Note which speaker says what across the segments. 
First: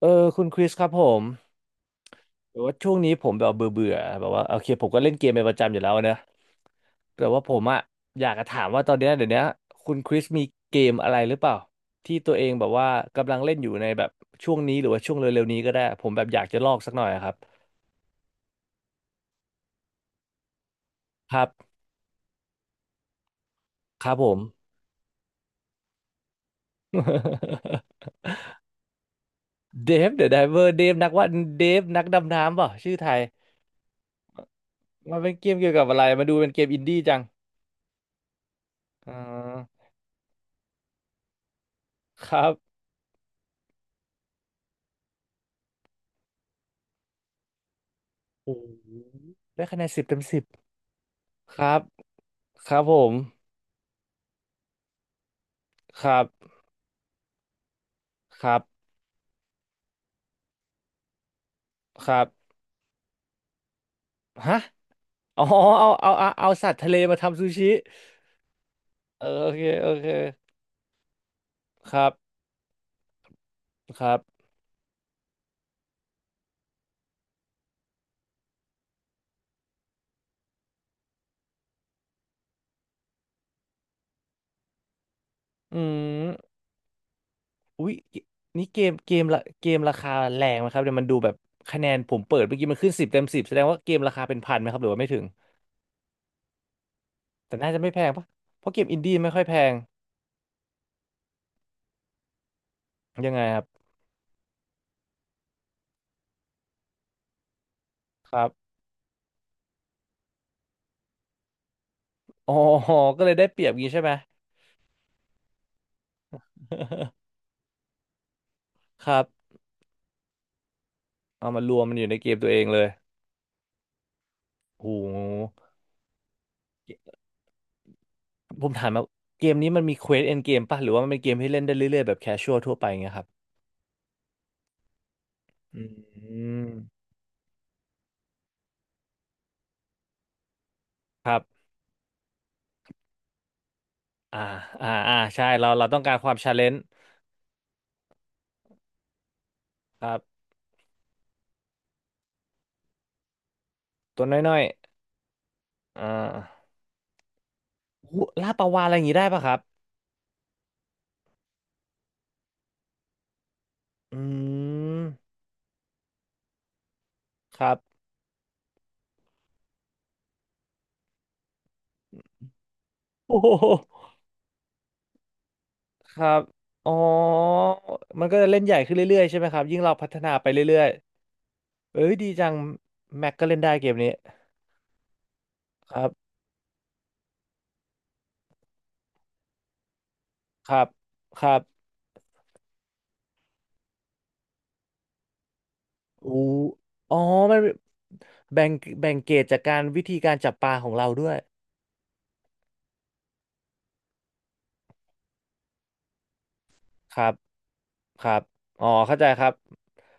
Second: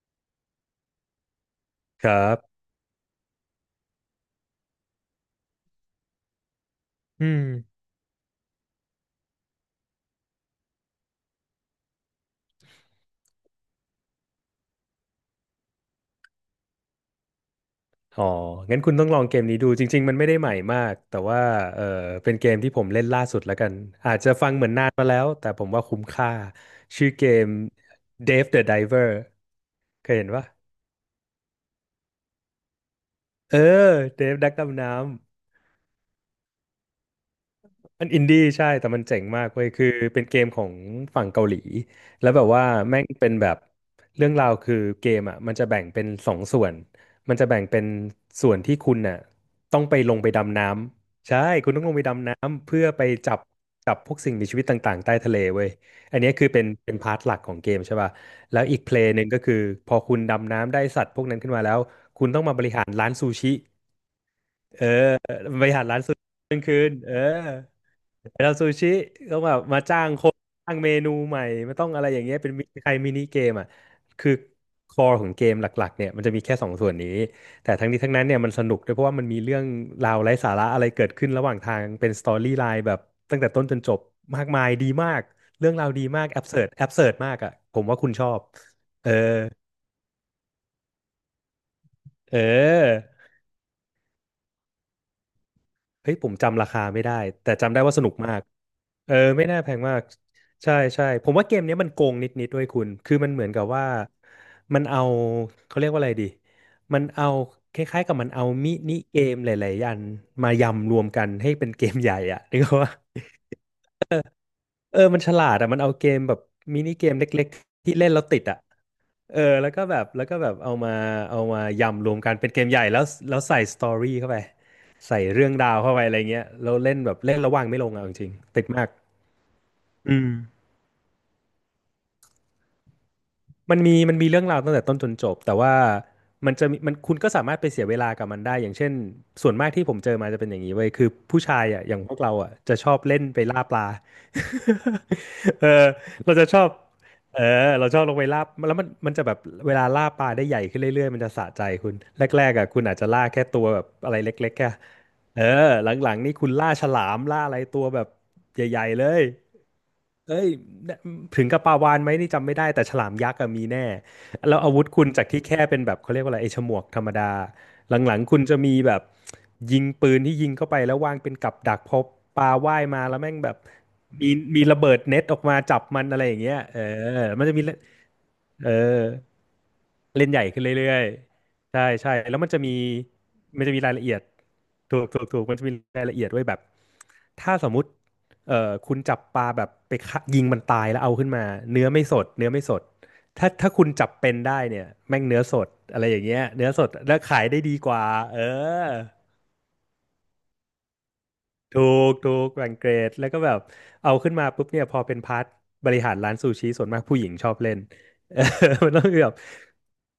Speaker 1: เออคุณคริสครับผม
Speaker 2: ครั
Speaker 1: แต่
Speaker 2: บ
Speaker 1: ว่าช่วงนี้ผมแบบเบื่อเบื่อแบบว่าโอเคผมก็เล่นเกมเป็นประจำอยู่แล้วนะแต่
Speaker 2: อื
Speaker 1: ว่า
Speaker 2: ม
Speaker 1: ผมอะอยากจะถามว่าตอนเนี้ยเดี๋ยวเนี้ยคุณคริสมีเกมอะไรหรือเปล่าที่ตัวเองแบบว่ากำลังเล่นอยู่ในแบบช่วงนี้หรือว่าช่วงเร็วๆนี้ก็ได้ผมแบบอยากจะลอกสักหน่อยอะครับ
Speaker 2: อ๋อ งั้นคุณต้องลองเกมนี้ดู จริงๆ มันไม่ได้ใหม่มาก แต่
Speaker 1: ค
Speaker 2: ว่า
Speaker 1: รั
Speaker 2: เอ
Speaker 1: บ
Speaker 2: อเป็นเกมที่ผมเล่นล่าสุดแล้วกัน
Speaker 1: ครั
Speaker 2: อา
Speaker 1: บ
Speaker 2: จ
Speaker 1: ผ
Speaker 2: จะ
Speaker 1: ม
Speaker 2: ฟังเหมือนนานมาแล้ว แต่ผมว่าคุ้มค่า ชื่อเกม Dave the Diver
Speaker 1: เด
Speaker 2: เค
Speaker 1: ฟ
Speaker 2: ย
Speaker 1: เด
Speaker 2: เห็
Speaker 1: อะ
Speaker 2: น
Speaker 1: ได
Speaker 2: ปะ
Speaker 1: เวอร์เดฟนักว่าเดฟนักดำน้ำเปล่าชื่อไทย
Speaker 2: เออ Dave นักดำน้ำ
Speaker 1: มันเป็นเกมเกี่ยวกับอะไรมาดูเป็นเกมอินดี้จัง
Speaker 2: มันอินดี้ใช่แต่มัน
Speaker 1: อ่
Speaker 2: เจ๋งมากเว้ย
Speaker 1: า
Speaker 2: คือเป็นเกมของฝั่งเกาหลี
Speaker 1: ค
Speaker 2: แล้ว
Speaker 1: รั
Speaker 2: แบบว่า
Speaker 1: บ
Speaker 2: แม่งเป็นแบบเรื่องราวคือเกมอ่ะมันจะแบ่งเป็นสองส่วนมันจะแบ่งเป็นส่
Speaker 1: โอ้
Speaker 2: วน
Speaker 1: โห
Speaker 2: ที่คุณน่ะ
Speaker 1: ได้คะ
Speaker 2: ต้อ
Speaker 1: แน
Speaker 2: ง
Speaker 1: น
Speaker 2: ไป
Speaker 1: สิบ
Speaker 2: ล
Speaker 1: เต็
Speaker 2: ง
Speaker 1: ม
Speaker 2: ไป
Speaker 1: สิบ
Speaker 2: ดำน้ำใช่
Speaker 1: ค
Speaker 2: คุณ
Speaker 1: รับ
Speaker 2: ต้องลงไปดำน้ำ
Speaker 1: ครั
Speaker 2: เพื่
Speaker 1: บ
Speaker 2: อ
Speaker 1: ผ
Speaker 2: ไป
Speaker 1: ม
Speaker 2: จับจับพวกสิ่งมีชีวิตต่างๆใต้ทะเลเว้ย
Speaker 1: ค
Speaker 2: อั
Speaker 1: รั
Speaker 2: น
Speaker 1: บ
Speaker 2: เนี้ยคือเป็นพาร์ทหลักของเกมใช่ป่ะ
Speaker 1: ครั
Speaker 2: แล้วอีกเพ
Speaker 1: บ
Speaker 2: ลย์หนึ่งก็คือพอคุณดำน้ำได้สัตว์พวกนั้นขึ้นมาแล้ว
Speaker 1: ครั
Speaker 2: คุ
Speaker 1: บ
Speaker 2: ณต้องมาบริหารร้านซูชิ
Speaker 1: ฮะ
Speaker 2: เออ
Speaker 1: อ๋อ
Speaker 2: บริหาร
Speaker 1: เอา
Speaker 2: ร้าน
Speaker 1: เอา
Speaker 2: ซูชิ
Speaker 1: เอาเอา
Speaker 2: หนึ่ง
Speaker 1: สัต
Speaker 2: คื
Speaker 1: ว์ทะ
Speaker 2: น
Speaker 1: เล
Speaker 2: เออ
Speaker 1: มาทำซูชิ
Speaker 2: เราซูชิ
Speaker 1: เออ
Speaker 2: ต้อง
Speaker 1: โอ
Speaker 2: แบบ
Speaker 1: เค
Speaker 2: มา
Speaker 1: โอ
Speaker 2: จ้า
Speaker 1: เค
Speaker 2: งคนสร้างเมนูใหม่มันต้อง
Speaker 1: ค
Speaker 2: อะ
Speaker 1: รั
Speaker 2: ไร
Speaker 1: บ
Speaker 2: อย่างเงี้ยเป็นมิใครมินิเกมอ่ะ
Speaker 1: ครับ
Speaker 2: คือคอของเกมหลักๆเนี่ยมันจะมีแค่สองส่วนนี้แต่ทั้งนี้ทั้งนั้นเนี่ยมันสนุกด้วยเพราะว่ามันมีเรื่องราวไร้สาระอะไรเกิดขึ้นระหว่างทางเป็นสตอรี่ไลน์แบบตั้งแต่ต้นจนจบมากมายดีมากเรื่อง
Speaker 1: อื
Speaker 2: ราวดีมากแอบ
Speaker 1: ม
Speaker 2: เสิร์ดแอบเสิร์ดมากอ่ะผ
Speaker 1: อุ๊
Speaker 2: ม
Speaker 1: ย
Speaker 2: ว่าคุณชอบ
Speaker 1: นี่เกม
Speaker 2: เอ
Speaker 1: เก
Speaker 2: อ
Speaker 1: มละเกมราคาแรงไหมครับเดี๋ยวมันดูแบบคะแนนผม
Speaker 2: เ
Speaker 1: เปิดเมื่อกี้มันขึ้น
Speaker 2: ออ
Speaker 1: สิบเต็มสิบแสดงว่าเกมราคาเป็นพันไหมครับหรือว่าไม่ถึง
Speaker 2: เฮ้ยผมจำราคาไม่ได้แต่
Speaker 1: แต่น่า
Speaker 2: จำ
Speaker 1: จะ
Speaker 2: ได้
Speaker 1: ไม่
Speaker 2: ว่า
Speaker 1: แพ
Speaker 2: สนุ
Speaker 1: ง
Speaker 2: ก
Speaker 1: ปะ
Speaker 2: มาก
Speaker 1: เพราะเกมอิน
Speaker 2: เอ
Speaker 1: ดี้
Speaker 2: อ
Speaker 1: ไม่ค่อย
Speaker 2: ไม่
Speaker 1: แพ
Speaker 2: น่าแพ
Speaker 1: ง
Speaker 2: งมากใช่ใช่ผมว่าเกมเนี้ยมันโกงนิดๆด้วยคุณคือมั
Speaker 1: ยั
Speaker 2: น
Speaker 1: งไง
Speaker 2: เหมือน
Speaker 1: ค
Speaker 2: กั
Speaker 1: รับ
Speaker 2: บว่ามันเอาเขาเรียกว่าอะไรดีมันเอาคล้ายๆกับมัน
Speaker 1: ค
Speaker 2: เอา
Speaker 1: รับ
Speaker 2: มินิเกมหลายๆอันมายำรวมกันให้เป็นเกมใหญ่อ่ะ
Speaker 1: อ๋อ
Speaker 2: นึกว่า
Speaker 1: ก็เลยได้เปรียบงี้ใช่ไหม
Speaker 2: เออมันฉลาดอ่ะมันเอาเกมแบบมินิเกมเล็กๆที่เล่นแล้วติดอ่ะ
Speaker 1: ครับ
Speaker 2: เออแล้วก็แบบเอามาเอา
Speaker 1: เอา
Speaker 2: มา
Speaker 1: มารวมมันอ
Speaker 2: ยำร
Speaker 1: ยู่
Speaker 2: ว
Speaker 1: ใน
Speaker 2: ม
Speaker 1: เก
Speaker 2: กัน
Speaker 1: มตั
Speaker 2: เป็
Speaker 1: ว
Speaker 2: น
Speaker 1: เอ
Speaker 2: เก
Speaker 1: ง
Speaker 2: มให
Speaker 1: เล
Speaker 2: ญ่
Speaker 1: ย
Speaker 2: แล้วใส่สตอรี่เข้าไป
Speaker 1: โ
Speaker 2: ใส่เรื่อ
Speaker 1: ห
Speaker 2: งราวเข้าไปอะไรเงี้ยแล้วเล่นระว่างไม่ลงอ่ะเอาจริงๆติ
Speaker 1: ผ
Speaker 2: ด
Speaker 1: ม
Speaker 2: มาก
Speaker 1: ถามมาเกมนี้มันมีเคว
Speaker 2: อื
Speaker 1: ส
Speaker 2: ม
Speaker 1: เอนเกมป่ะหรือว่ามันเป็นเกมที่เล่นได้เรื่อยๆแบบแคชชวลทั่วไปเงี้ยครับ
Speaker 2: มันมีเรื่องราวตั้งแต่ต้นจนจบแต่ว่า
Speaker 1: อื
Speaker 2: มันจะมีมัน
Speaker 1: ม
Speaker 2: คุณก็สามารถไปเสียเวลากับมันได้อย่างเช่นส่วนมากที่ผมเจอมาจะเป็นอย่างนี้เว้ยคือ
Speaker 1: ครั
Speaker 2: ผู้
Speaker 1: บ
Speaker 2: ชายอ่ะอย่างพวกเราอ่ะจะชอบเล่นไปล่าปลา
Speaker 1: อ่าใช่
Speaker 2: เอ
Speaker 1: เรา
Speaker 2: อ
Speaker 1: ต้องการควา
Speaker 2: เรา
Speaker 1: ม
Speaker 2: จะ
Speaker 1: ชา
Speaker 2: ช
Speaker 1: เล
Speaker 2: อบ
Speaker 1: นจ์
Speaker 2: เออเราชอบลงไปล่าแล้วมันจะแบบเวลา
Speaker 1: ค
Speaker 2: ล่า
Speaker 1: รั
Speaker 2: ปลา
Speaker 1: บ
Speaker 2: ได้ใหญ่ขึ้นเรื่อยๆมันจะสะใจคุณแรกๆอ่ะคุณอาจจะล่าแค่ตัวแบบอะไร
Speaker 1: ตัว
Speaker 2: เล็ก
Speaker 1: น้อ
Speaker 2: ๆ
Speaker 1: ย
Speaker 2: แค่เออ
Speaker 1: ๆอ่า
Speaker 2: หลังๆนี่คุณล่าฉลามล่าอะไรตัวแบบ
Speaker 1: หูล่าปลา
Speaker 2: ให
Speaker 1: วาฬ
Speaker 2: ญ่
Speaker 1: อะไรอ
Speaker 2: ๆ
Speaker 1: ย่า
Speaker 2: เล
Speaker 1: งงี้
Speaker 2: ย
Speaker 1: ได้ป่ะครับ
Speaker 2: เอ้ยถึงกับปลาวาฬไหมนี่จำไม่ได้แต่ฉลามยักษ์อะมีแน่
Speaker 1: อื
Speaker 2: แล้วอาวุธคุณจาก
Speaker 1: ม
Speaker 2: ที่แค่เป็นแบบเขาเรียกว่าอะไรไอ้ฉมวกธรรมดา
Speaker 1: ครับ
Speaker 2: หลังๆคุณจะมีแบบยิงปืนที่ยิงเข้าไปแล้ววางเป็นกับดักพอปลาว่ายมาแล้วแม่
Speaker 1: โอ้
Speaker 2: ง
Speaker 1: โ
Speaker 2: แบบ
Speaker 1: ห
Speaker 2: มีมีระเบิดเน็ตออกมาจับมัน
Speaker 1: ค
Speaker 2: อะไร
Speaker 1: รั
Speaker 2: อย่า
Speaker 1: บ
Speaker 2: งเงี้ยเอ
Speaker 1: อ๋
Speaker 2: อมัน
Speaker 1: อ
Speaker 2: จะมีเล่น
Speaker 1: มันก็จะเล่น
Speaker 2: เอ
Speaker 1: ใหญ่ขึ้น
Speaker 2: อ
Speaker 1: เรื่อยๆใช่ไหมครับยิ่งเราพัฒ
Speaker 2: เล่
Speaker 1: นา
Speaker 2: นใหญ่
Speaker 1: ไป
Speaker 2: ขึ้น
Speaker 1: เรื่อย
Speaker 2: เรื่อยๆใช่
Speaker 1: ๆเอ้
Speaker 2: ใช่
Speaker 1: ยดี
Speaker 2: แล้ว
Speaker 1: จั
Speaker 2: มัน
Speaker 1: ง
Speaker 2: จะมี
Speaker 1: แม็กก็เล่น
Speaker 2: มัน
Speaker 1: ได้
Speaker 2: จะมี
Speaker 1: เก
Speaker 2: รา
Speaker 1: ม
Speaker 2: ยละ
Speaker 1: นี้
Speaker 2: เอียดถูกถูกถูกมันจะมี
Speaker 1: ค
Speaker 2: รา
Speaker 1: รั
Speaker 2: ย
Speaker 1: บ
Speaker 2: ละเอียดไว้แบบถ้าสมมุติคุณจับปลาแบบไปฆ่ายิงมัน
Speaker 1: ครั
Speaker 2: ตา
Speaker 1: บ
Speaker 2: ยแล้วเอาขึ้น
Speaker 1: ค
Speaker 2: มา
Speaker 1: รั
Speaker 2: เนื้อ
Speaker 1: บ
Speaker 2: ไม่สดเนื้อไม่สดถ้าคุณจับเป็นได้เนี่ยแม่งเนื้อสดอะไรอย่าง
Speaker 1: โอ้
Speaker 2: เงี้ยเนื้อสด
Speaker 1: อ๋
Speaker 2: แล้
Speaker 1: อ
Speaker 2: วขาย
Speaker 1: มั
Speaker 2: ได้
Speaker 1: น
Speaker 2: ดีกว่าเออ
Speaker 1: แบ่งแบ่งเกรดจากการวิธีการจับปลาของเราด้วย
Speaker 2: ถูกถูกแบ่งเกรดแล้วก็แบบเอาขึ้นมาปุ๊บเนี่ยพอเป็นพาร์ทบริหารร้านซูชิส่วนมาก
Speaker 1: ค
Speaker 2: ผู้ห
Speaker 1: รั
Speaker 2: ญิง
Speaker 1: บ
Speaker 2: ชอบเล่น
Speaker 1: ค รั
Speaker 2: เออ
Speaker 1: บ อ๋อ
Speaker 2: มันต้อง
Speaker 1: เข้าใจ
Speaker 2: แบบ
Speaker 1: ครับ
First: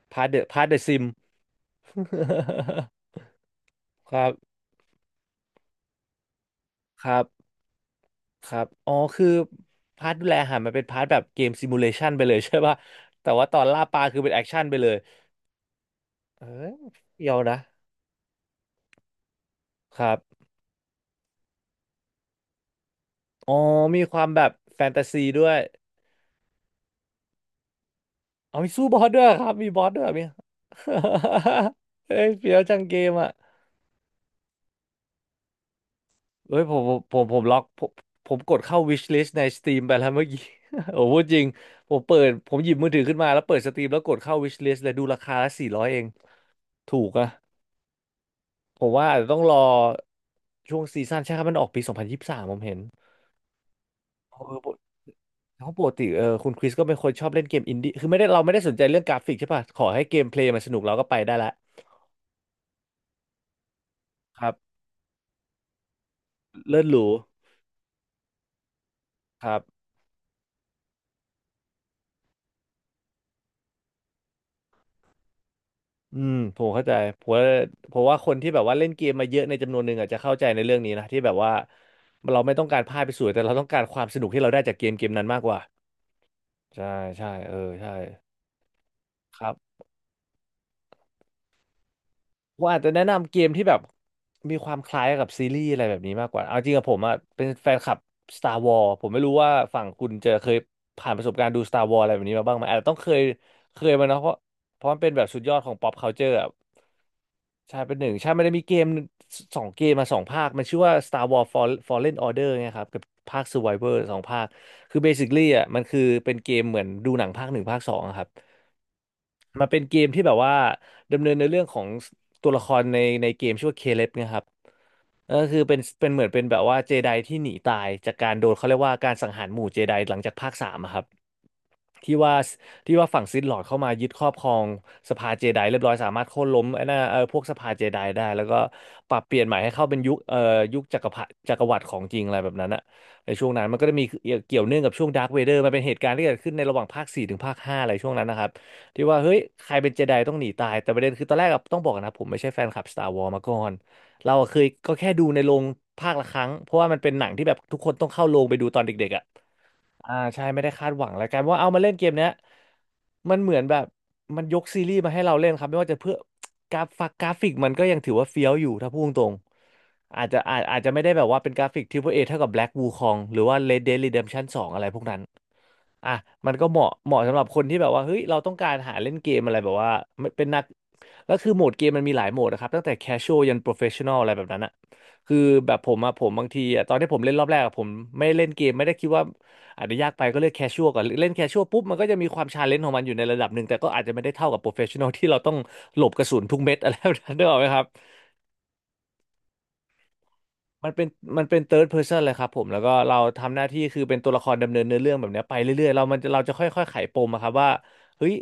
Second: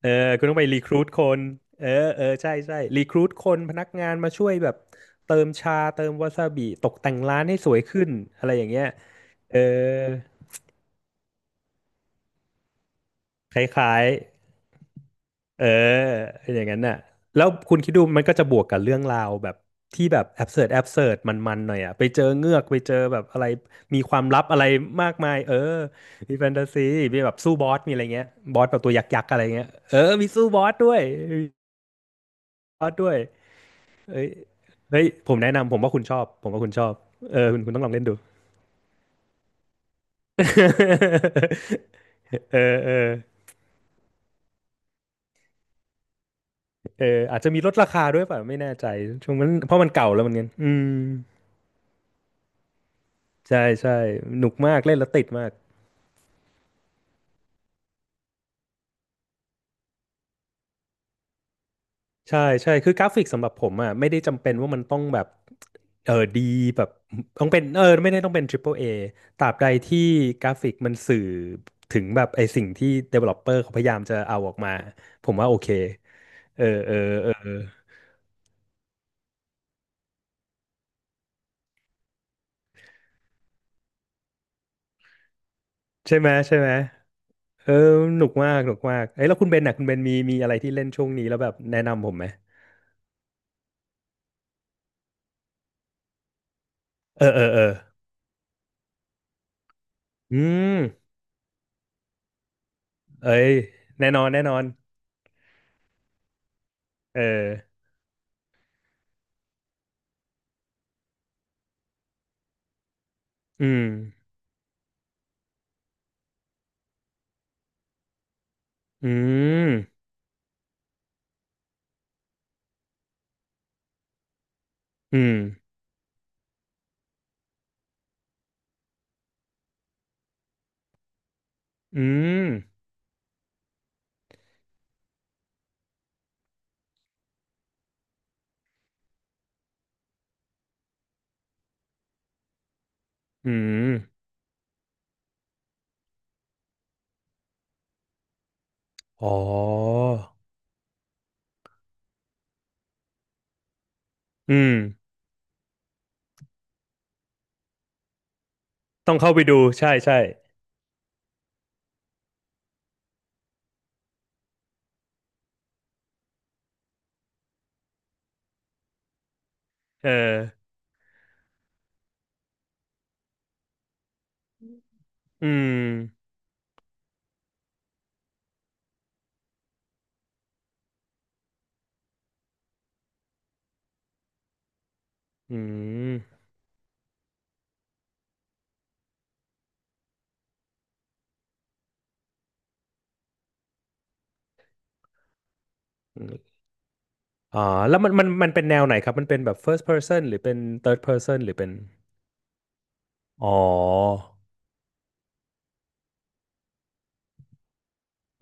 Speaker 2: เออ
Speaker 1: พาร์ทเด
Speaker 2: คุ
Speaker 1: อะ
Speaker 2: ณต้อง
Speaker 1: พาร์
Speaker 2: ไป
Speaker 1: ทเด
Speaker 2: รี
Speaker 1: อะ
Speaker 2: ค
Speaker 1: ซิ
Speaker 2: รู
Speaker 1: ม
Speaker 2: ทคนเออเออใช่ใช่รีครู ทคนพนักงา
Speaker 1: ค
Speaker 2: น
Speaker 1: รั
Speaker 2: มา
Speaker 1: บ
Speaker 2: ช่วยแบบเติมชาเติมวาซาบิตก
Speaker 1: ค
Speaker 2: แต่ง
Speaker 1: รั
Speaker 2: ร้า
Speaker 1: บ
Speaker 2: นให้สวยขึ้นอะ
Speaker 1: ค
Speaker 2: ไร
Speaker 1: รั
Speaker 2: อ
Speaker 1: บ
Speaker 2: ย่างเงี้ย
Speaker 1: อ๋อคือ
Speaker 2: เออ
Speaker 1: พาร์ทดูแลอาหารมันเป็นพาร์ทแบบเกมซิมูเลชันไปเลย ใช่ป่ะแต่ว่าต
Speaker 2: ค
Speaker 1: อ
Speaker 2: ล
Speaker 1: นล่าป
Speaker 2: ้า
Speaker 1: ลา
Speaker 2: ยๆ
Speaker 1: คือเป็นแอคชั่นไปเลย
Speaker 2: เออ
Speaker 1: เอ
Speaker 2: อย่างนั้
Speaker 1: อ
Speaker 2: นน่ะ
Speaker 1: เดียว
Speaker 2: แล้ว
Speaker 1: นะ
Speaker 2: คุณคิดดูมันก็จะบวกกับเรื่องราวแบบ
Speaker 1: ค
Speaker 2: ที่
Speaker 1: รับ
Speaker 2: แบบแอบเสิร์ตแอบเสิร์ตมันๆหน่อยอ่ะไปเจอเงือกไปเจอแบบอะไร
Speaker 1: อ๋อ
Speaker 2: มี
Speaker 1: มี
Speaker 2: ค
Speaker 1: ค
Speaker 2: วา
Speaker 1: วา
Speaker 2: ม
Speaker 1: ม
Speaker 2: ลั
Speaker 1: แบ
Speaker 2: บ
Speaker 1: บ
Speaker 2: อะไร
Speaker 1: แฟนตา
Speaker 2: มาก
Speaker 1: ซี
Speaker 2: มาย
Speaker 1: ด้ว
Speaker 2: เออ
Speaker 1: ย
Speaker 2: มีแฟนตาซีมีแบบสู้บอสมีอะไรเงี้ย
Speaker 1: อ๋
Speaker 2: บ
Speaker 1: อ
Speaker 2: อส
Speaker 1: มี
Speaker 2: แบบ
Speaker 1: สู้
Speaker 2: ตัว
Speaker 1: บอ
Speaker 2: ยัก
Speaker 1: สด้ว
Speaker 2: ษ์
Speaker 1: ย
Speaker 2: ๆอะไร
Speaker 1: ครับ
Speaker 2: เงี้ย
Speaker 1: มีบอส
Speaker 2: เออ
Speaker 1: ด้วยมหรี
Speaker 2: มี
Speaker 1: ย
Speaker 2: สู้บอสด้วยมี
Speaker 1: เฮ้ยเฟี้ยวจัง
Speaker 2: บอส
Speaker 1: เก
Speaker 2: ด้
Speaker 1: ม
Speaker 2: วย
Speaker 1: อ่ะ
Speaker 2: เอ้ยเฮ้ยผมแนะนำผมว่าคุณชอบผม
Speaker 1: เอ้
Speaker 2: ว่า
Speaker 1: ย
Speaker 2: คุณ
Speaker 1: ผม
Speaker 2: ชอ
Speaker 1: ผ
Speaker 2: บ
Speaker 1: มผมผ
Speaker 2: เอ
Speaker 1: ม
Speaker 2: อ
Speaker 1: ล็
Speaker 2: คุ
Speaker 1: อ
Speaker 2: ณ
Speaker 1: ก
Speaker 2: คุณต้
Speaker 1: ผ
Speaker 2: องล
Speaker 1: ม
Speaker 2: องเล่นดู
Speaker 1: ผมกดเข้า wish list ใน Steam ไปแล้วเมื่อกี้ โอ้พูดจริง ผมเปิดผ
Speaker 2: เอ
Speaker 1: มหยิบ
Speaker 2: อ
Speaker 1: มื
Speaker 2: เอ
Speaker 1: อถือ
Speaker 2: อ
Speaker 1: ขึ้นมาแล้วเปิด Steam แล้วกดเข้า wish list เลยดูราคาละ400เอง ถู
Speaker 2: เอ
Speaker 1: ก
Speaker 2: อ
Speaker 1: อะ
Speaker 2: อาจจะมีลดราคาด้วยเปล่ะไม่แน่
Speaker 1: ผ
Speaker 2: ใจ
Speaker 1: มว่าอาจจะ
Speaker 2: ช่ว
Speaker 1: ต้
Speaker 2: ง
Speaker 1: อง
Speaker 2: นั้น
Speaker 1: รอ
Speaker 2: เพราะมันเก่าแล้วเหมือนกันอื
Speaker 1: ช่วงซี
Speaker 2: ม
Speaker 1: ซั่นใช่ครับมันออกปี 2023ผมเห็น
Speaker 2: ใช่ใช่
Speaker 1: เอ
Speaker 2: หนุก
Speaker 1: อปก
Speaker 2: มากเล่นแล้วติดมาก
Speaker 1: เขาปกติคุณคริสก็เป็นคนชอบเล่นเกมอินดี้คือไม่ได้เราไม่ได้สนใจเรื่องกราฟิกใช่ป่ะ ขอให้เกมเพลย์มันสนุกเราก็ไปได้ละ
Speaker 2: ใช่ใช่คือกราฟิกสำหรับผมอ่ะไม่ได้
Speaker 1: ค
Speaker 2: จำ
Speaker 1: รั
Speaker 2: เป็น
Speaker 1: บ
Speaker 2: ว่ามันต้องแบบเออดี
Speaker 1: เลิ
Speaker 2: แบ
Speaker 1: ศ
Speaker 2: บ
Speaker 1: หรู
Speaker 2: ต้องเป็นเออไม่ได้ต้องเป็น Triple A ต
Speaker 1: ค
Speaker 2: ราบ
Speaker 1: รั
Speaker 2: ใด
Speaker 1: บ
Speaker 2: ที่กราฟิกมันสื่อถึงแบบไอสิ่งที่ Developer เขาพยายามจะเอาออกมาผมว่าโอเค
Speaker 1: อืมผ
Speaker 2: เออ
Speaker 1: มเข้า
Speaker 2: เอ
Speaker 1: ใจ
Speaker 2: อ
Speaker 1: ผ
Speaker 2: เออ
Speaker 1: มว่าผมว่าคนที่แบบว่าเล่นเกมมาเยอะในจำนวนหนึ่งอาจจะเข้าใจในเรื่องนี้นะที่แบบว่าเราไม่ต้องการภาพไปสวยแต่เราต้องการความสนุกที่เราได้จากเกมเกมนั้นมากกว่า
Speaker 2: ใช่ไหมใช่ไหม
Speaker 1: ใช่ใช่เออ
Speaker 2: เออ
Speaker 1: ใช่
Speaker 2: หนุกมากหนุกมากเอ้ยแล้ว
Speaker 1: ค
Speaker 2: คุณ
Speaker 1: รับ
Speaker 2: เบนน่ะคุณเบนมีอะไรที่เล่นช่วงนี้แล้วแบบแนะนำผมไหม
Speaker 1: ผมอาจจะแนะนำเกมที่แบบมีความคล้ายกับซีรีส์อะไรแบบนี้มากกว่าเอาจริงกับผมอ่ะ
Speaker 2: เออเอ
Speaker 1: เป็น
Speaker 2: อเออ
Speaker 1: แฟนคลับ Star Wars ผมไม่รู้ว่าฝั่งคุณจะ
Speaker 2: อื
Speaker 1: เคย
Speaker 2: ม
Speaker 1: ผ่านประสบการณ์ดู Star Wars อะไรแบบนี้มาบ้างไหมอาจจะต้องเคย
Speaker 2: เอ้ย
Speaker 1: เคยมา
Speaker 2: แน่
Speaker 1: เนอะ
Speaker 2: นอ
Speaker 1: เพ
Speaker 2: น
Speaker 1: ราะ
Speaker 2: แน่นอน
Speaker 1: เพราะมันเป็นแบบสุดยอดของ pop culture อะ
Speaker 2: เออ
Speaker 1: ใช่เป็นหนึ่งใช่มันจะมีเกมสองเกมมาสองภาคมันชื่อว่า Star Wars Fallen Order ไงครับกับภาค
Speaker 2: อืม
Speaker 1: Survivor สองภาคคือ basically อ่ะมันคือเป็นเกมเหมือนดูหนังภาคหนึ่งภาคสองอะครับ
Speaker 2: อื
Speaker 1: มัน
Speaker 2: ม
Speaker 1: เป็นเกมที่แบบว่าดำเนินในเรื่องของตัวละครในเกมชื่อว่าเคเลบนะครับ
Speaker 2: อืม
Speaker 1: ก็คือเป็นเหมือนเป็นแบบว่าเจไดที่หนีตายจากการโดนเขาเรียกว่าการสังหารหมู่เจไดหลังจากภาคสามอะครับ
Speaker 2: อื
Speaker 1: ที่ว่า
Speaker 2: ม
Speaker 1: ที่ว่าฝั่งซิธลอร์ดเข้ามายึดครอบครองสภาเจไดเรียบร้อยสามารถโค่นล้มไอ้น่าเออพวกสภาเจไดได้แล้วก็ปรับเปลี่ยนใหม่ให้เข้าเป็นยุคจักรวรรดิของจริงอะไรแบบนั้นอะในช่ว
Speaker 2: อื
Speaker 1: งนั้นมันก็จะมี
Speaker 2: ม
Speaker 1: เกี่ยวเนื่องกับช่วงดาร์ v เวเดอร์มันเป็นเหตุการณ์ที่เกิดขึ้นในระหว่างภาคสี่ถึงภาคห้าอะไรช่วงนั้นนะครับที่ว่าเฮ้
Speaker 2: อ๋อ
Speaker 1: ยใครเป็นเจไดต้องหนีตายแต่ประเด็นคือตอนแรกอะต้องบอกกอนนะผมไม่ใช่แฟนคลับ Star Wars มาก่อนเราอะ
Speaker 2: อื
Speaker 1: เคย
Speaker 2: ม
Speaker 1: ก็แค่ดูในโรงภาคละครั้งเพราะว่ามันเป็นหนังที่แบบทุกคนต้องเข้าโรงไปดูตอนเด็ก
Speaker 2: ต้อ
Speaker 1: ๆ
Speaker 2: ง
Speaker 1: อะ
Speaker 2: เข้าไปดูใช่
Speaker 1: อ่า
Speaker 2: ใช่
Speaker 1: ใช่ไม่ได้คาดหวังแล้วกันว่าเอามาเล่นเกมเนี้ยมันเหมือนแบบมันยกซีรีส์มาให้เราเล่นครับไม่ว่าจะเพื่อกราฟกกราฟิกมันก็ยังถือว่าเฟี้ยวอยู่ถ้าพูดตรง
Speaker 2: เออ
Speaker 1: ๆอาจจะอาจจะไม่ได้แบบว่าเป็นกราฟิก Triple A เปิ้ลเอเท่ากับ Black Wukong หรือว่า Red Dead Redemption 2องอะไรพวกนั้น
Speaker 2: อื
Speaker 1: อ่ะ
Speaker 2: ม
Speaker 1: มันก็เหมาะสำหรับคนที่แบบว่าเฮ้ยเราต้องการหาเล่นเกมอะไรแบบว่ามันเป็นนักแล้วคือโหมดเกมมันมีหลายโหมดนะครับตั้งแต่ casual ยัน professional อะไรแบบนั้นอะคือ
Speaker 2: อื
Speaker 1: แบบผมอะผม
Speaker 2: ม
Speaker 1: บางทีอะตอนที่ผมเล่นรอบแรกอะผมไม่เล่นเกมไม่ได้คิดว่าอาจจะยากไปก็เลือก casual ก่อนเล่น casual ปุ๊บมันก็จะมีความชาเลนจ์ของมันอยู่ในระดับหนึ่งแต่ก็อาจจะไม่ได้เท่ากับ professional ที่เราต้องหลบกระ
Speaker 2: อ
Speaker 1: สุน
Speaker 2: ม
Speaker 1: ทุกเม็ดอะไรแบบนั้นได้หรอก
Speaker 2: อ๋
Speaker 1: ไห
Speaker 2: อ
Speaker 1: มครับ
Speaker 2: แล้วมันเป็นแนวไหนครับมันเป็นแบบ first person หรือเป็น
Speaker 1: มัน
Speaker 2: third
Speaker 1: เป็น
Speaker 2: person
Speaker 1: มัน
Speaker 2: หรือ
Speaker 1: เป็น
Speaker 2: เป็น
Speaker 1: third person เลยครับผมแล้วก็เรา
Speaker 2: อ๋อ
Speaker 1: ทำหน้าที่คือเป็นตัวละครดำเนินเนื้อเรื่องแบบเนี้ยไปเรื่อยๆเรามันเราจะค่อยๆไขปมอะครับว่าเฮ้ย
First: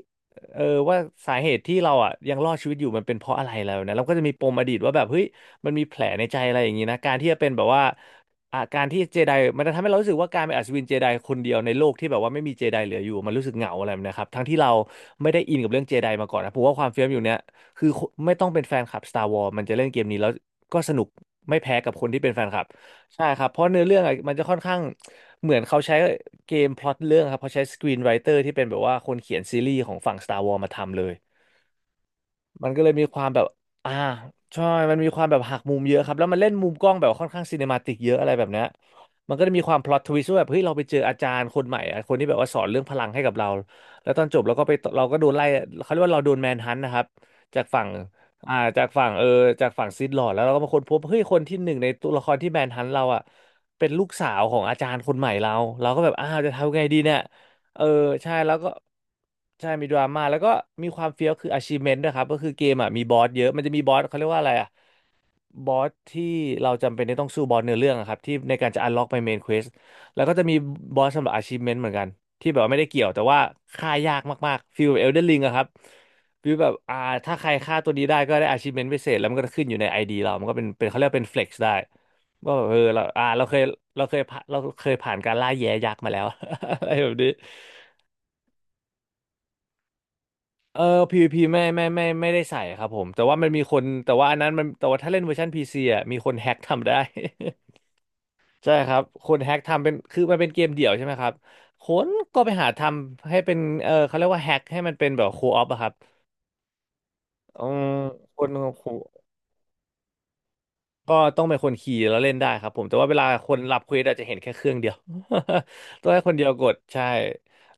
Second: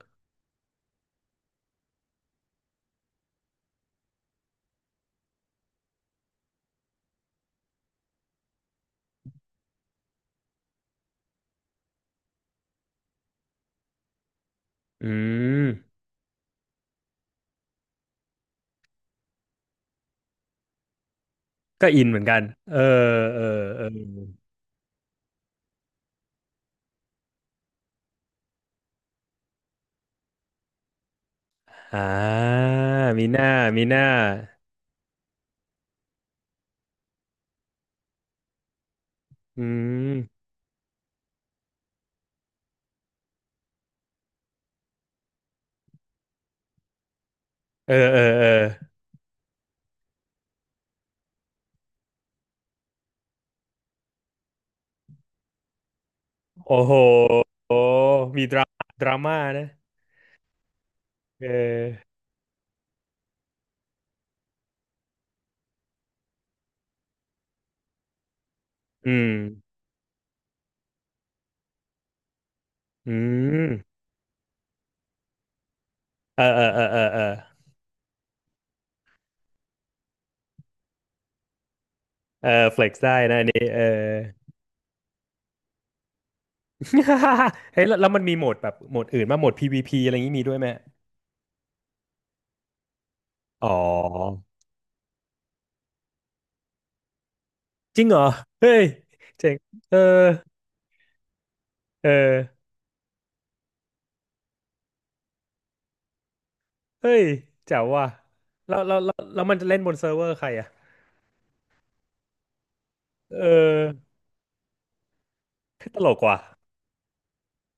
Speaker 1: เออว่าสาเหตุที่เราอ่ะยังรอดชีวิตอยู่มันเป็นเพราะอะไรแล้วนะเราก็จะมีปมอดีตว่าแบบเฮ้ยมันมีแผลในใจอะไรอย่างนี้นะการที่จะเป็นแบบว่าอาการที่เจไดมันจะทำให้เรารู้สึกว่าการเป็นอัศวินเจไดคนเดียวในโลกที่แบบว่าไม่มีเจไดเหลืออยู่มันรู้สึกเหงาอะไรแบบเนะครับทั้งที่เรา
Speaker 2: อื
Speaker 1: ไม่ได้อิน
Speaker 2: ม
Speaker 1: กับเรื่องเจไดมาก่อนนะผมว่าความเฟี้ยวอยู่เนี้ยคือไม่ต้องเป็นแฟนคลับ Star Wars มันจะเล่นเกมนี้แล้วก็สนุก ไม่แพ้
Speaker 2: ก็
Speaker 1: กับค
Speaker 2: อิน
Speaker 1: น
Speaker 2: เห
Speaker 1: ที่
Speaker 2: มือน
Speaker 1: เป็น
Speaker 2: กั
Speaker 1: แฟ
Speaker 2: น
Speaker 1: นคลับ
Speaker 2: เออ
Speaker 1: ใช่
Speaker 2: เอ
Speaker 1: ค
Speaker 2: อ
Speaker 1: รับเพราะเนื้
Speaker 2: เอ
Speaker 1: อ
Speaker 2: อ
Speaker 1: เรื่องอะมันจะค่อนข้างเหมือนเขาใช้เกมพล็อตเรื่องครับเขาใช้สกรีนไรเตอร์ที่เป็นแบบว่าคนเขียนซีรีส์ของฝั่ง Star Wars มาทำเลย
Speaker 2: อ่า
Speaker 1: มันก็เลยมีควา
Speaker 2: มี
Speaker 1: ม
Speaker 2: ห
Speaker 1: แบบ
Speaker 2: น้า มี
Speaker 1: อ่า
Speaker 2: หน้า
Speaker 1: ใช่มันมีความแบบหักมุมเยอะครับแล้วมันเล่นมุมกล้องแบบค่อนข้างซีเนมาติกเยอะอะไรแบบเนี้ยมันก็จะมี
Speaker 2: อื
Speaker 1: ความพล็อตทวิสต์ว่า
Speaker 2: ม
Speaker 1: แบบเฮ้ยเราไปเจออาจารย์คนใหม่อะคนที่แบบว่าสอนเรื่องพลังให้กับเราแล้วตอนจบเราก็ไปเราก็โดนไล่เขาเรียกว่าเราโดนแมนฮันต์นะครับจากฝั่ง
Speaker 2: เออเออเออ
Speaker 1: อ่าจากฝั่งจากฝั่งซิธลอร์ดแล้วเราก็มาค้นพบเฮ้ยคนที่หนึ่งในตัวละครที่แมนฮันต์เราอ่ะเป็นลูกสาวของอาจารย์คนใหม่เราเราก็แบบอ้าวจะทำ
Speaker 2: โอ้
Speaker 1: ไง
Speaker 2: โห
Speaker 1: ดีเนี่ย เออใช่
Speaker 2: มี
Speaker 1: แล้
Speaker 2: ด
Speaker 1: ว
Speaker 2: รา
Speaker 1: ก็
Speaker 2: ม่าดราม่า
Speaker 1: ใช่
Speaker 2: นะ
Speaker 1: มีดราม่าแล้วก็มีความเฟี้ยว
Speaker 2: เอ
Speaker 1: คือ achievement ด้วย
Speaker 2: อ
Speaker 1: ครับก็คือเกมอ่ะมีบอสเยอะมันจะมีบอสเขาเรียกว่าอะไรอ่ะบอสที่เราจำเป็นที่ต้องสู้บอสเนื้อเรื่องอะครับที่ในการจะ unlock ไป
Speaker 2: อืม
Speaker 1: main quest แล้วก็จะมีบอสสำหรับ achievement เหมือนกันที่แบบว่าไม่ได้เกี่ยว
Speaker 2: อื
Speaker 1: แต่ว่า
Speaker 2: ม
Speaker 1: ฆ่ายากมากๆฟีลแบบ Elden Ring อะครับ
Speaker 2: เออ
Speaker 1: ฟีล
Speaker 2: เออ
Speaker 1: แบบ
Speaker 2: เออ
Speaker 1: อ่า
Speaker 2: เออเออ
Speaker 1: ถ้าใครฆ่าตัวนี้ได้ก็ได้ achievement พิเศษแล้วมันก็จะขึ้นอยู่ใน ID เรามันก็เป็นเขาเรียกว่าเป็น flex ได้
Speaker 2: เอ
Speaker 1: ว่าแบ
Speaker 2: อ
Speaker 1: บเอ
Speaker 2: เฟ
Speaker 1: อ
Speaker 2: ล็กซ
Speaker 1: เรา
Speaker 2: ได้
Speaker 1: อ่า
Speaker 2: นะ
Speaker 1: เรา
Speaker 2: อัน
Speaker 1: เคย
Speaker 2: นี้เอ
Speaker 1: เรา
Speaker 2: อ
Speaker 1: เคยผ่านเราเคยผ่านการล่าแย้ยักษ์มาแล้ว อะไรแบบนี้
Speaker 2: เฮ้ยแล้วแล้วมันมีโหมดแบบโหมดอื่นมางโหมด PVP อะไรอย่างนี้มีด้วยไหม
Speaker 1: เออ PVP ไม่ได้ใส่ครับผมแต่ว่ามันมี
Speaker 2: อ๋
Speaker 1: คนแต่ว่าอัน
Speaker 2: อ
Speaker 1: นั้นมันแต่ว่าถ้าเล่นเวอร์ชัน PC อ่ะมีคนแฮ็กทำได้
Speaker 2: จริงเหรอ
Speaker 1: ใช่
Speaker 2: เฮ้ย
Speaker 1: ครับคน
Speaker 2: เจ๋
Speaker 1: แฮ็
Speaker 2: ง
Speaker 1: กทำเป็น
Speaker 2: เออ
Speaker 1: คือมันเป็นเกมเดี่ยวใช่ไหมครับค
Speaker 2: เอ
Speaker 1: นก็ไป
Speaker 2: อ
Speaker 1: หาทำให้เป็นเขาเรียกว่าแฮ็กให้มันเป็นแบบโคออฟอะครับ
Speaker 2: เฮ้ย
Speaker 1: อื
Speaker 2: แจ๋
Speaker 1: ม
Speaker 2: วว่ะ
Speaker 1: คน
Speaker 2: แล้วแล้วแล้ว
Speaker 1: โอ
Speaker 2: แล้วมันจะเล่นบนเซิร์ฟเวอร์ใครอ่ะ
Speaker 1: ก็ต้องเป็นคนขี่แล้วเล่นได้ครับผมแต่ว่าเวลา
Speaker 2: เ
Speaker 1: คนรับเคว
Speaker 2: ออ
Speaker 1: สอาจจะเห็นแค่เครื่องเดียว
Speaker 2: ต
Speaker 1: ต้อ
Speaker 2: ล
Speaker 1: ง
Speaker 2: ก
Speaker 1: ให้คน
Speaker 2: ว่ะ
Speaker 1: เดียวกดใช่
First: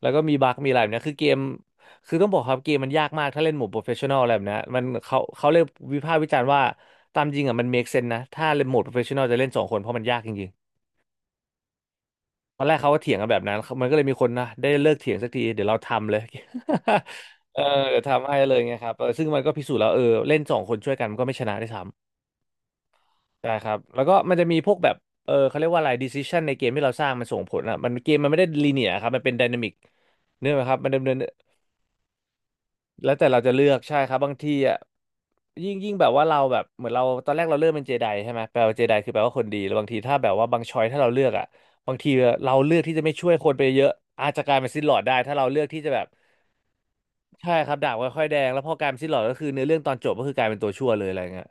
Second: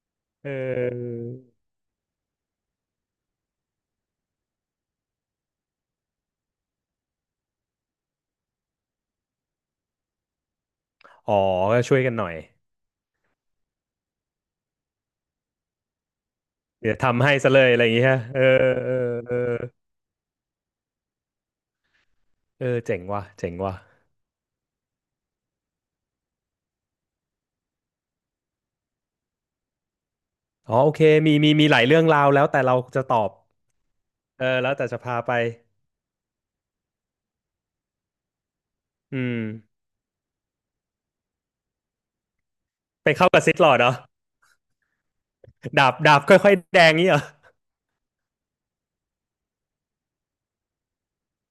Speaker 1: แล้วก็มี
Speaker 2: เ
Speaker 1: บั๊กมีอะไรแบบเนี้ยคือ
Speaker 2: ออ
Speaker 1: เกมคือต้องบอกครับเกมมันยากมากถ้าเล่นหมู่โปรเฟชชั่นอลอะไรแบบเนี้ยมันเขาเลยวิพากษ์วิจารณ์ว่าตามจริงอ่ะมันเมคเซนนะถ้าเล่นโหมดโปรเฟชชั่นอลจะเล่นสองคนเพราะมันยากจริงๆ
Speaker 2: อ๋อก็ช่วยกันหน่อย
Speaker 1: ตอนแรกเขาก็เถียงกันแบบนั้นมันก็เลยมีคนนะได้เลิกเถียงสักทีเดี๋ยวเราทำเลย
Speaker 2: เดี๋ยวทำให้ซะ
Speaker 1: เอ
Speaker 2: เล
Speaker 1: อ
Speaker 2: ยอะไรอย่าง
Speaker 1: เดี๋ยว
Speaker 2: เงี้ย
Speaker 1: ทำให้
Speaker 2: เออ
Speaker 1: เลยไงค
Speaker 2: เอ
Speaker 1: รับ
Speaker 2: อ
Speaker 1: เออซึ่ง
Speaker 2: เออ
Speaker 1: มันก็พิสูจน์แล้วเออเล่นสองคนช่วยกันมันก็ไม่ชนะได้วยซ้ำ
Speaker 2: เออเจ๋งว่ะ
Speaker 1: ใช่
Speaker 2: เจ๋ง
Speaker 1: ครั
Speaker 2: ว่ะ
Speaker 1: บแล้วก็มันจะมีพวกแบบเออเขาเรียกว่าอะไร decision ในเกมที่เราสร้างมันส่งผลอ่ะมันเกมมันไม่ได้ลีเนียครับมันเป็น dynamic เนื่องไหมค
Speaker 2: อ๋อ
Speaker 1: รับมั
Speaker 2: โอ
Speaker 1: น
Speaker 2: เค
Speaker 1: ดำเนิน
Speaker 2: มีหลายเรื่องราวแล้วแต่เราจะ
Speaker 1: แล้
Speaker 2: ต
Speaker 1: ว
Speaker 2: อ
Speaker 1: แต่
Speaker 2: บ
Speaker 1: เราจะเลือกใช่ครับบาง
Speaker 2: เอ
Speaker 1: ที
Speaker 2: อแล้ว
Speaker 1: อ่ะ
Speaker 2: แต่จะพาไป
Speaker 1: ยิ่งแบบว่าเราแบบเหมือนเราตอนแรกเราเลือกเป็นเจไดใช่ไหมแปลว่าเจไดคือ
Speaker 2: อื
Speaker 1: แปลว่าคนดีแล้
Speaker 2: ม
Speaker 1: วบางทีถ้าแบบว่าบางชอยถ้าเราเลือกอ่ะบางทีเราเลือกที่จะ
Speaker 2: ไป
Speaker 1: ไม่ช่
Speaker 2: เข้า
Speaker 1: วย
Speaker 2: กับ
Speaker 1: ค
Speaker 2: ซิ
Speaker 1: น
Speaker 2: ธ
Speaker 1: ไป
Speaker 2: ลอร์ด
Speaker 1: เย
Speaker 2: เหร
Speaker 1: อะ
Speaker 2: อ
Speaker 1: อาจจะกลายเป็นซิลลอร์ดได้ถ้าเราเลือกที่
Speaker 2: ดา
Speaker 1: จะ
Speaker 2: บ
Speaker 1: แบบ
Speaker 2: ดาบค่อยๆแดงนี่เหรอ
Speaker 1: ใช่ครับดาบค่อยๆแดงแล้วพอกลายเป็นซิลลอร์ดก็คือเนื้อเรื่องตอนจบก็คือกลายเป็นตัวชั่วเลยอะไรเงี้ย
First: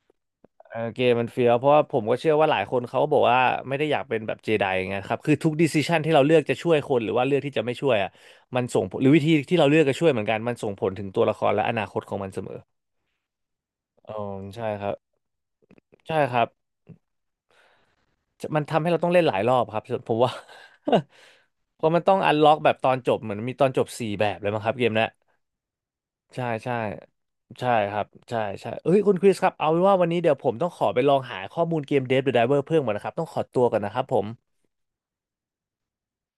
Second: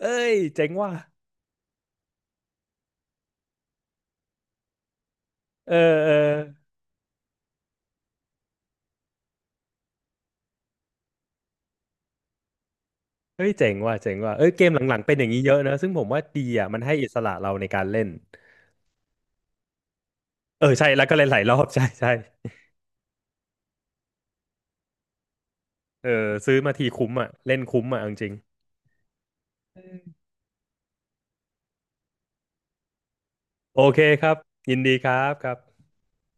Speaker 2: เอ้ยเจ๋ง
Speaker 1: เออ
Speaker 2: ว่ะ
Speaker 1: เกมมันเฟี้ยวเพราะว่าผมก็เชื่อว่าหลายคนเขาบอกว่าไม่ได้อยากเป็นแบบเจไดไงครับคือทุกดิ
Speaker 2: เอ
Speaker 1: ส i ชัน
Speaker 2: อเอ
Speaker 1: ที่
Speaker 2: อ
Speaker 1: เราเลือกจะช่วยคนหรือว่าเลือกที่จะไม่ช่วยอ่ะมันส่งผลหรือวิธีที่เราเลือกจะช่วยเหมือนกันมันส่งผลถึงตัวละครและอนาคตของมันเสมอ
Speaker 2: เฮ้ยเจ๋งว่ะ
Speaker 1: อ๋
Speaker 2: เจ๋
Speaker 1: อ
Speaker 2: งว่ะเอ้ยเก
Speaker 1: ใช่
Speaker 2: มห
Speaker 1: ครับ
Speaker 2: ลังๆเป็นอย่างนี้เยอะนะซึ่งผม
Speaker 1: ใช่
Speaker 2: ว่า
Speaker 1: ค
Speaker 2: ดี
Speaker 1: รับ
Speaker 2: อ่ะมันให้อิสระเราในการเล่น
Speaker 1: มันทำให้เราต้องเล่นหลายรอบครับผมว่า
Speaker 2: เออใช่แล้วก็เล่นหลายรอบ
Speaker 1: เพ
Speaker 2: ใช่
Speaker 1: ราะมัน
Speaker 2: ใช่
Speaker 1: ต้องอันล็อกแบบตอนจบเหมือนมีตอนจบสี่แบบเลยมั้งครับเกมเนี้ย
Speaker 2: เออ
Speaker 1: ใช่
Speaker 2: ซื้อมา
Speaker 1: ใช่
Speaker 2: ทีคุ้มอ่ะเล่น
Speaker 1: ใช่
Speaker 2: คุ้ม
Speaker 1: ครั
Speaker 2: อ่ะ
Speaker 1: บ
Speaker 2: เอาจริง
Speaker 1: ใช่ใช่เอ้ยคุณคริสครับเอาเป็นว่าวันนี้เดี๋ยวผมต้องขอไปลองหาข้อมูลเกม Dead by Diver เพิ่มก่อนนะครับต้องขอตัว
Speaker 2: ๆ
Speaker 1: ก่อน
Speaker 2: โอ
Speaker 1: นะค
Speaker 2: เค
Speaker 1: รับผ
Speaker 2: ค
Speaker 1: ม
Speaker 2: รับยินดีครับครับ